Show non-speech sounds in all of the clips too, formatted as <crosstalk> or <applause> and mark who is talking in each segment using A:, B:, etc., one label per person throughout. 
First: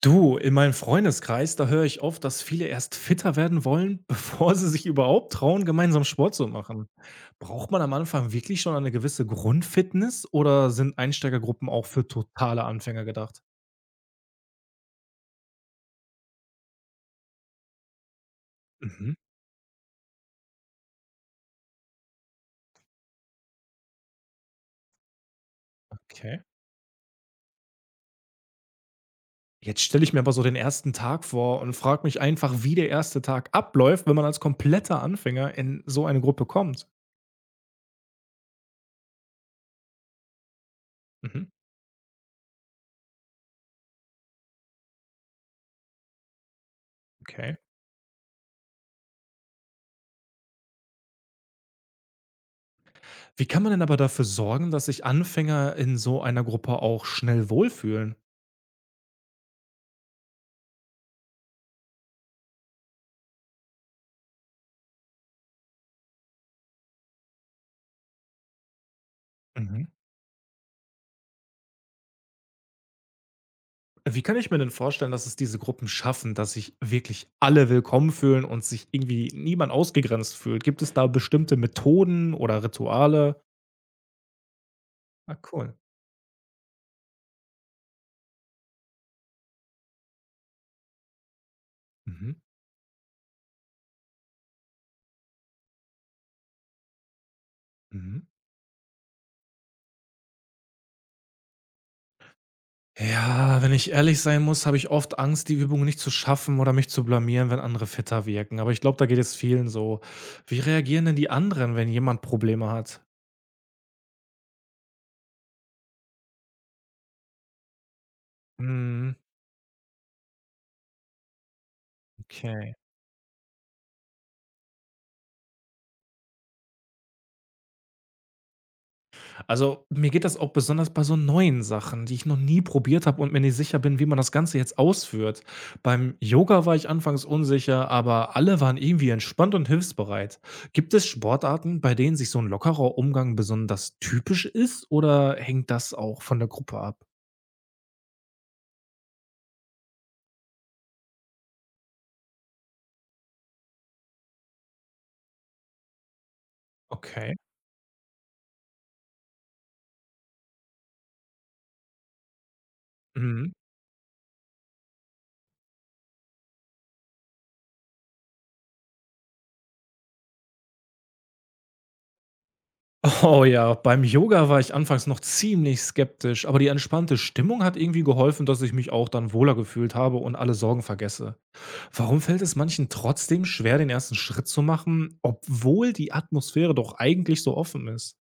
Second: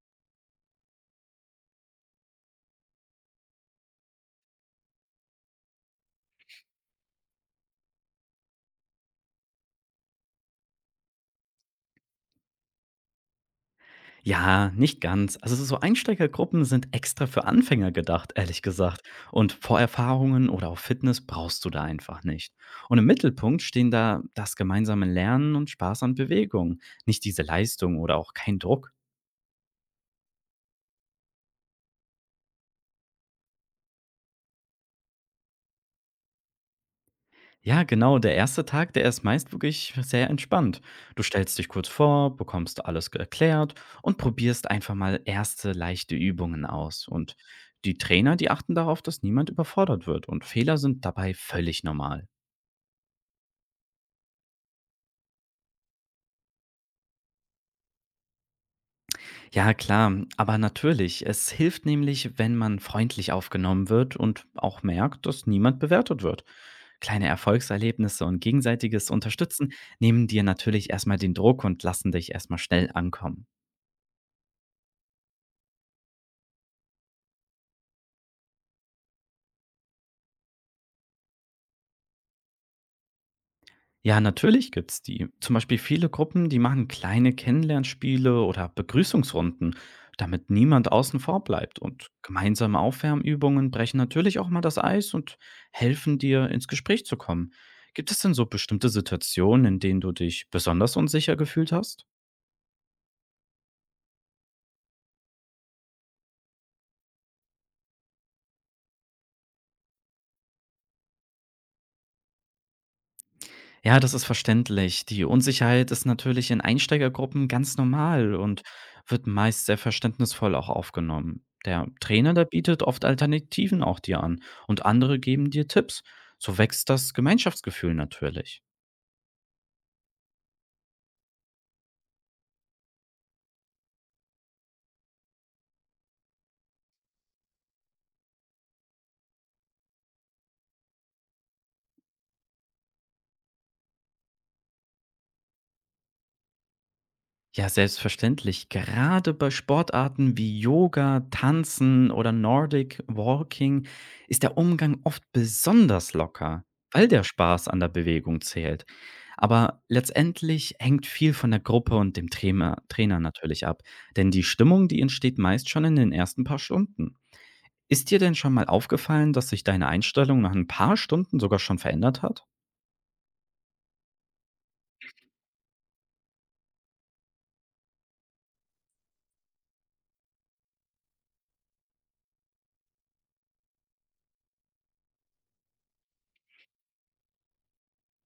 A: Du, in meinem Freundeskreis, da höre ich oft, dass viele erst fitter werden wollen, <laughs> bevor sie sich überhaupt trauen, gemeinsam Sport zu machen. Braucht man am Anfang wirklich schon eine gewisse Grundfitness oder sind Einsteigergruppen auch für totale Anfänger gedacht?
B: Ja, nicht ganz. Also so Einsteigergruppen sind extra für Anfänger gedacht, ehrlich gesagt.
A: Mhm,
B: Und Vorerfahrungen oder auch Fitness brauchst du da einfach nicht. Und im Mittelpunkt stehen da das gemeinsame Lernen und Spaß an
A: okay.
B: Bewegung, nicht diese Leistung oder auch kein Druck.
A: Jetzt stelle ich mir aber so den ersten Tag vor und frage mich einfach, wie der erste Tag abläuft, wenn man als kompletter Anfänger in so eine Gruppe kommt.
B: Ja, genau, der erste Tag, der ist meist wirklich sehr entspannt. Du
A: Mhm,
B: stellst dich kurz vor, bekommst alles erklärt und probierst einfach mal erste leichte Übungen aus. Und
A: okay.
B: die Trainer, die achten darauf, dass niemand überfordert wird und Fehler sind dabei völlig normal.
A: Wie kann man denn aber dafür sorgen, dass sich Anfänger in so einer Gruppe auch schnell wohlfühlen?
B: Ja, klar, aber natürlich. Es hilft nämlich, wenn man freundlich aufgenommen wird und auch merkt, dass niemand bewertet wird. Kleine Erfolgserlebnisse und gegenseitiges Unterstützen
A: Mhm.
B: nehmen dir natürlich erstmal den Druck und lassen dich erstmal schnell ankommen.
A: Wie kann ich mir denn vorstellen, dass es diese Gruppen schaffen, dass sich wirklich alle willkommen fühlen und sich irgendwie niemand ausgegrenzt fühlt? Gibt es da bestimmte Methoden oder Rituale?
B: Ja, natürlich gibt's die.
A: Ah,
B: Zum
A: cool.
B: Beispiel viele Gruppen, die machen kleine Kennenlernspiele oder Begrüßungsrunden, damit niemand außen vor bleibt. Und
A: Mhm.
B: gemeinsame Aufwärmübungen brechen natürlich auch mal das Eis und helfen dir, ins Gespräch zu kommen. Gibt es
A: Mhm.
B: denn so bestimmte Situationen, in denen du dich besonders unsicher gefühlt hast?
A: Ja, wenn ich ehrlich sein muss, habe ich oft Angst, die Übung nicht zu schaffen oder mich zu blamieren, wenn andere fitter wirken. Aber ich glaube, da geht es vielen so. Wie reagieren denn die anderen, wenn jemand Probleme hat?
B: Ja, das ist verständlich. Die Unsicherheit ist natürlich in Einsteigergruppen ganz normal und
A: Mhm.
B: wird meist sehr verständnisvoll auch aufgenommen. Der Trainer, der bietet oft Alternativen auch dir an und andere geben dir Tipps. So wächst das Gemeinschaftsgefühl natürlich.
A: Also, mir geht das auch besonders bei so neuen Sachen, die ich noch nie probiert habe und mir nicht sicher bin, wie man das Ganze jetzt ausführt. Beim Yoga war ich anfangs unsicher, aber alle waren irgendwie entspannt und hilfsbereit. Gibt es Sportarten, bei denen sich so ein lockerer Umgang besonders typisch ist oder hängt das auch von der Gruppe ab?
B: Ja, selbstverständlich. Gerade bei Sportarten wie Yoga, Tanzen oder Nordic Walking ist der Umgang oft besonders locker, weil der
A: Okay.
B: Spaß an der Bewegung zählt. Aber letztendlich hängt viel von der Gruppe und dem Trainer
A: Mhm.
B: natürlich ab, denn die Stimmung, die entsteht meist schon in den ersten paar Stunden. Ist dir denn schon mal aufgefallen, dass sich deine Einstellung nach ein paar Stunden sogar schon verändert hat?
A: Oh ja, beim Yoga war ich anfangs noch ziemlich skeptisch, aber die entspannte Stimmung hat irgendwie geholfen, dass ich mich auch dann wohler gefühlt habe und alle Sorgen vergesse. Warum fällt es manchen trotzdem schwer, den ersten Schritt zu machen, obwohl die Atmosphäre doch eigentlich so offen ist?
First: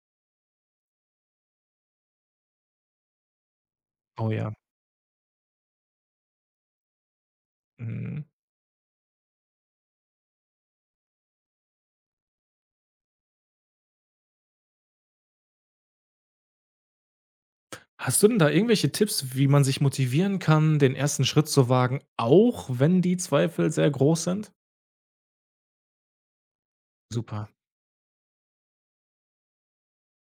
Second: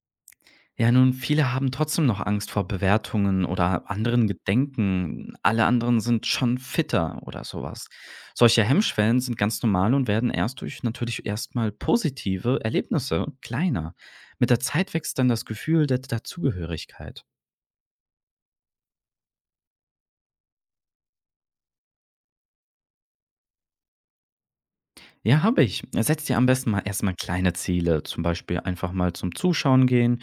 B: Ja, nun, viele haben trotzdem noch Angst vor Bewertungen oder anderen
A: Oh ja.
B: Gedenken. Alle anderen sind schon fitter oder sowas.
A: Mhm.
B: Solche Hemmschwellen sind ganz normal und werden erst durch natürlich erstmal positive Erlebnisse kleiner. Mit der Zeit wächst dann das Gefühl der Dazugehörigkeit.
A: Hast du denn da irgendwelche Tipps, wie man sich motivieren kann, den ersten Schritt zu wagen, auch wenn die Zweifel sehr groß sind?
B: Ja, habe ich. Setz dir am besten mal erstmal
A: Super.
B: kleine Ziele, zum Beispiel einfach mal zum Zuschauen gehen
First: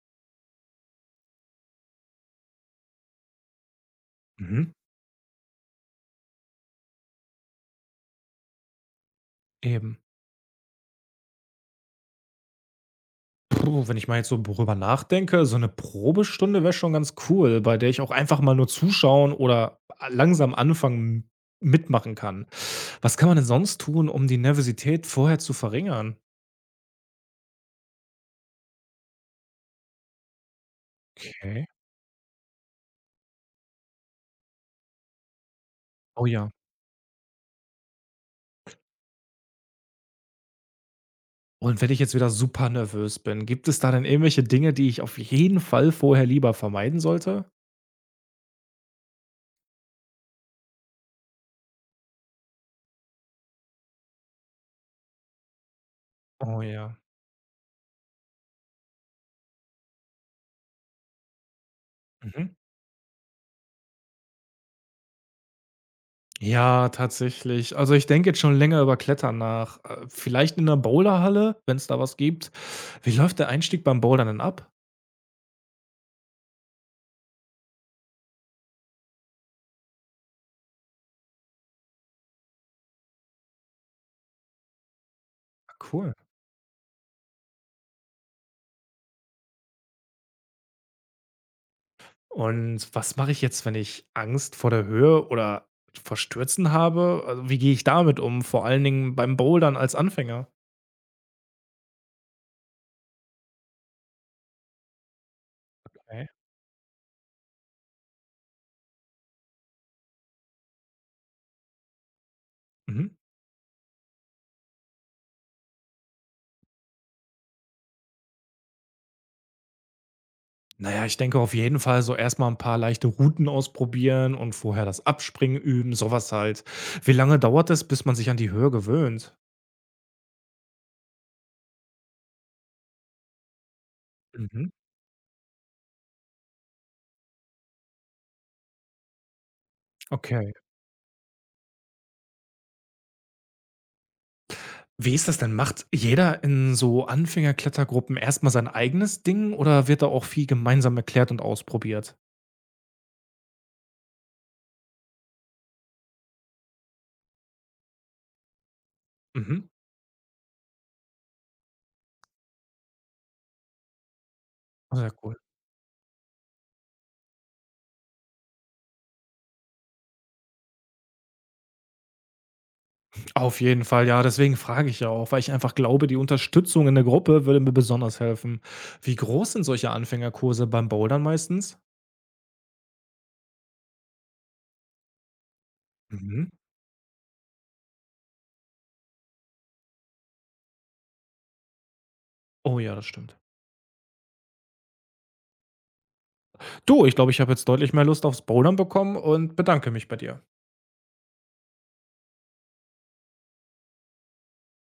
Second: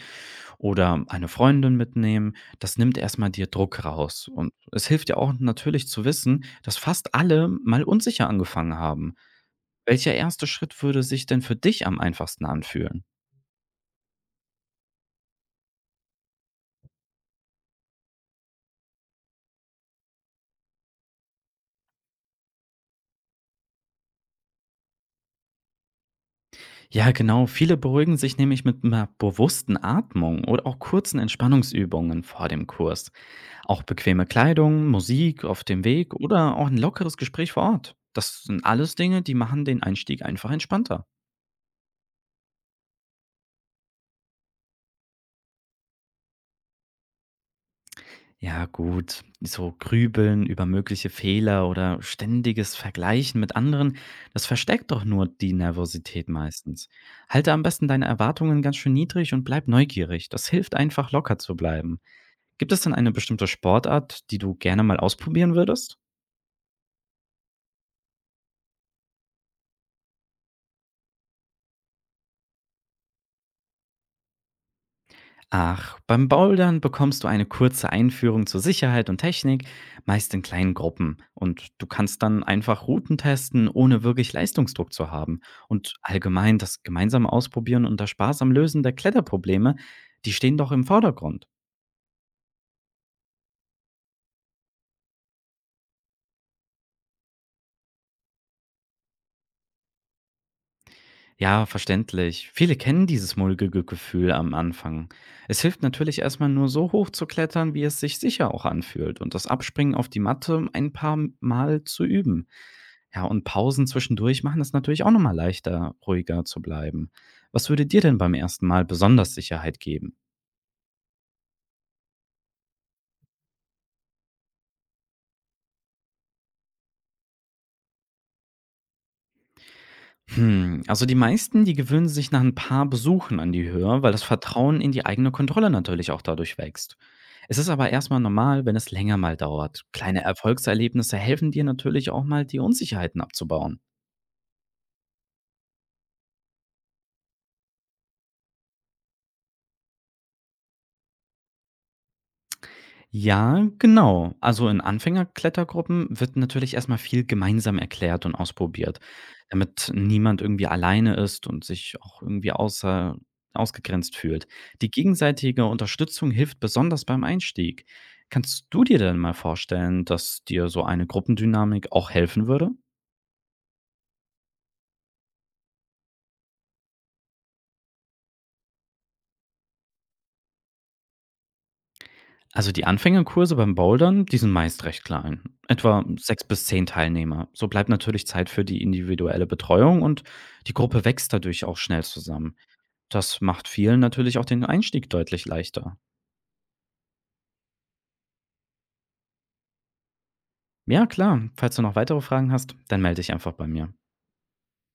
B: oder eine Freundin mitnehmen. Das nimmt erst mal dir Druck raus. Und
A: Mhm.
B: es hilft ja auch natürlich zu wissen, dass fast alle mal unsicher angefangen haben.
A: Eben.
B: Welcher erste Schritt würde sich denn für dich am einfachsten anfühlen?
A: Puh, wenn ich mal jetzt so drüber nachdenke, so eine Probestunde wäre schon ganz cool, bei der ich auch einfach mal nur zuschauen oder langsam anfangen mitmachen kann. Was kann man denn sonst tun, um die Nervosität vorher zu verringern?
B: Ja, genau. Viele beruhigen sich nämlich mit einer bewussten Atmung oder auch kurzen
A: Okay.
B: Entspannungsübungen vor dem Kurs. Auch bequeme Kleidung, Musik auf dem Weg
A: Oh ja.
B: oder auch ein lockeres Gespräch vor Ort. Das sind alles Dinge, die machen den Einstieg einfach entspannter.
A: Und wenn ich jetzt wieder super nervös bin, gibt es da dann irgendwelche Dinge, die ich auf jeden Fall vorher lieber vermeiden sollte?
B: Ja, gut. So Grübeln über mögliche Fehler oder ständiges Vergleichen mit anderen, das versteckt doch nur die Nervosität
A: Oh
B: meistens.
A: ja.
B: Halte am besten deine Erwartungen ganz schön niedrig und bleib neugierig. Das hilft einfach locker zu bleiben.
A: Mhm.
B: Gibt es denn eine bestimmte Sportart, die du gerne mal ausprobieren würdest?
A: Ja, tatsächlich. Also, ich denke jetzt schon länger über Klettern nach. Vielleicht in der Bowlerhalle, wenn es da was gibt. Wie läuft der Einstieg beim Bouldern denn ab?
B: Ach, beim Bouldern bekommst du eine kurze Einführung zur Sicherheit und Technik, meist in kleinen Gruppen. Und du kannst dann einfach Routen testen, ohne wirklich Leistungsdruck zu haben.
A: Ah,
B: Und
A: cool.
B: allgemein das gemeinsame Ausprobieren und das Spaß am Lösen der Kletterprobleme, die stehen doch im Vordergrund.
A: Und was mache ich jetzt, wenn ich Angst vor der Höhe oder vor Stürzen habe? Also, wie gehe ich damit um, vor allen Dingen beim Bouldern als Anfänger?
B: Ja, verständlich. Viele kennen dieses mulmige Gefühl am Anfang. Es hilft natürlich
A: Okay.
B: erstmal nur so hoch zu klettern, wie es sich sicher auch anfühlt und das Abspringen auf die Matte ein paar Mal zu üben.
A: Mhm.
B: Ja, und Pausen zwischendurch machen es natürlich auch nochmal leichter, ruhiger zu bleiben. Was würde dir denn beim ersten Mal besonders Sicherheit geben?
A: Na ja, ich denke auf jeden Fall so erst mal 'n paar leichte Routen ausprobieren und vorher das Abspringen üben, sowas halt. Wie lange dauert es, bis man sich an die Höhe gewöhnt?
B: Hm, also die meisten, die gewöhnen sich nach ein paar Besuchen an die Höhe, weil das
A: Mhm,
B: Vertrauen in die eigene Kontrolle natürlich auch dadurch wächst. Es ist aber erstmal normal, wenn es länger mal dauert. Kleine
A: okay.
B: Erfolgserlebnisse helfen dir natürlich auch mal, die Unsicherheiten abzubauen.
A: Wie ist das denn? Macht jeder in so Anfängerklettergruppen erst mal sein eigenes Ding oder wird da auch viel gemeinsam erklärt und ausprobiert?
B: Ja, genau. Also in Anfängerklettergruppen wird natürlich erst mal viel gemeinsam erklärt und ausprobiert,
A: Mhm.
B: damit niemand irgendwie alleine ist und sich auch irgendwie außer ausgegrenzt fühlt. Die
A: Sehr cool.
B: gegenseitige Unterstützung hilft besonders beim Einstieg. Kannst du dir denn mal vorstellen, dass dir so eine Gruppendynamik auch helfen würde?
A: Auf jeden Fall, ja, deswegen frage ich ja auch, weil ich einfach glaube, die Unterstützung in der Gruppe würde mir besonders helfen. Wie groß sind solche Anfängerkurse beim Bouldern meistens?
B: Also die Anfängerkurse beim Bouldern, die sind meist recht klein, etwa 6
A: Mhm.
B: bis 10 Teilnehmer. So bleibt natürlich Zeit für die individuelle Betreuung und die Gruppe wächst dadurch auch schnell zusammen.
A: Oh ja, das stimmt.
B: Das macht vielen natürlich auch den Einstieg deutlich leichter.
A: Du, ich glaube, ich habe jetzt deutlich mehr Lust aufs Bouldern bekommen und bedanke mich bei dir.
B: Ja, klar, falls du noch weitere Fragen hast, dann melde dich einfach bei mir.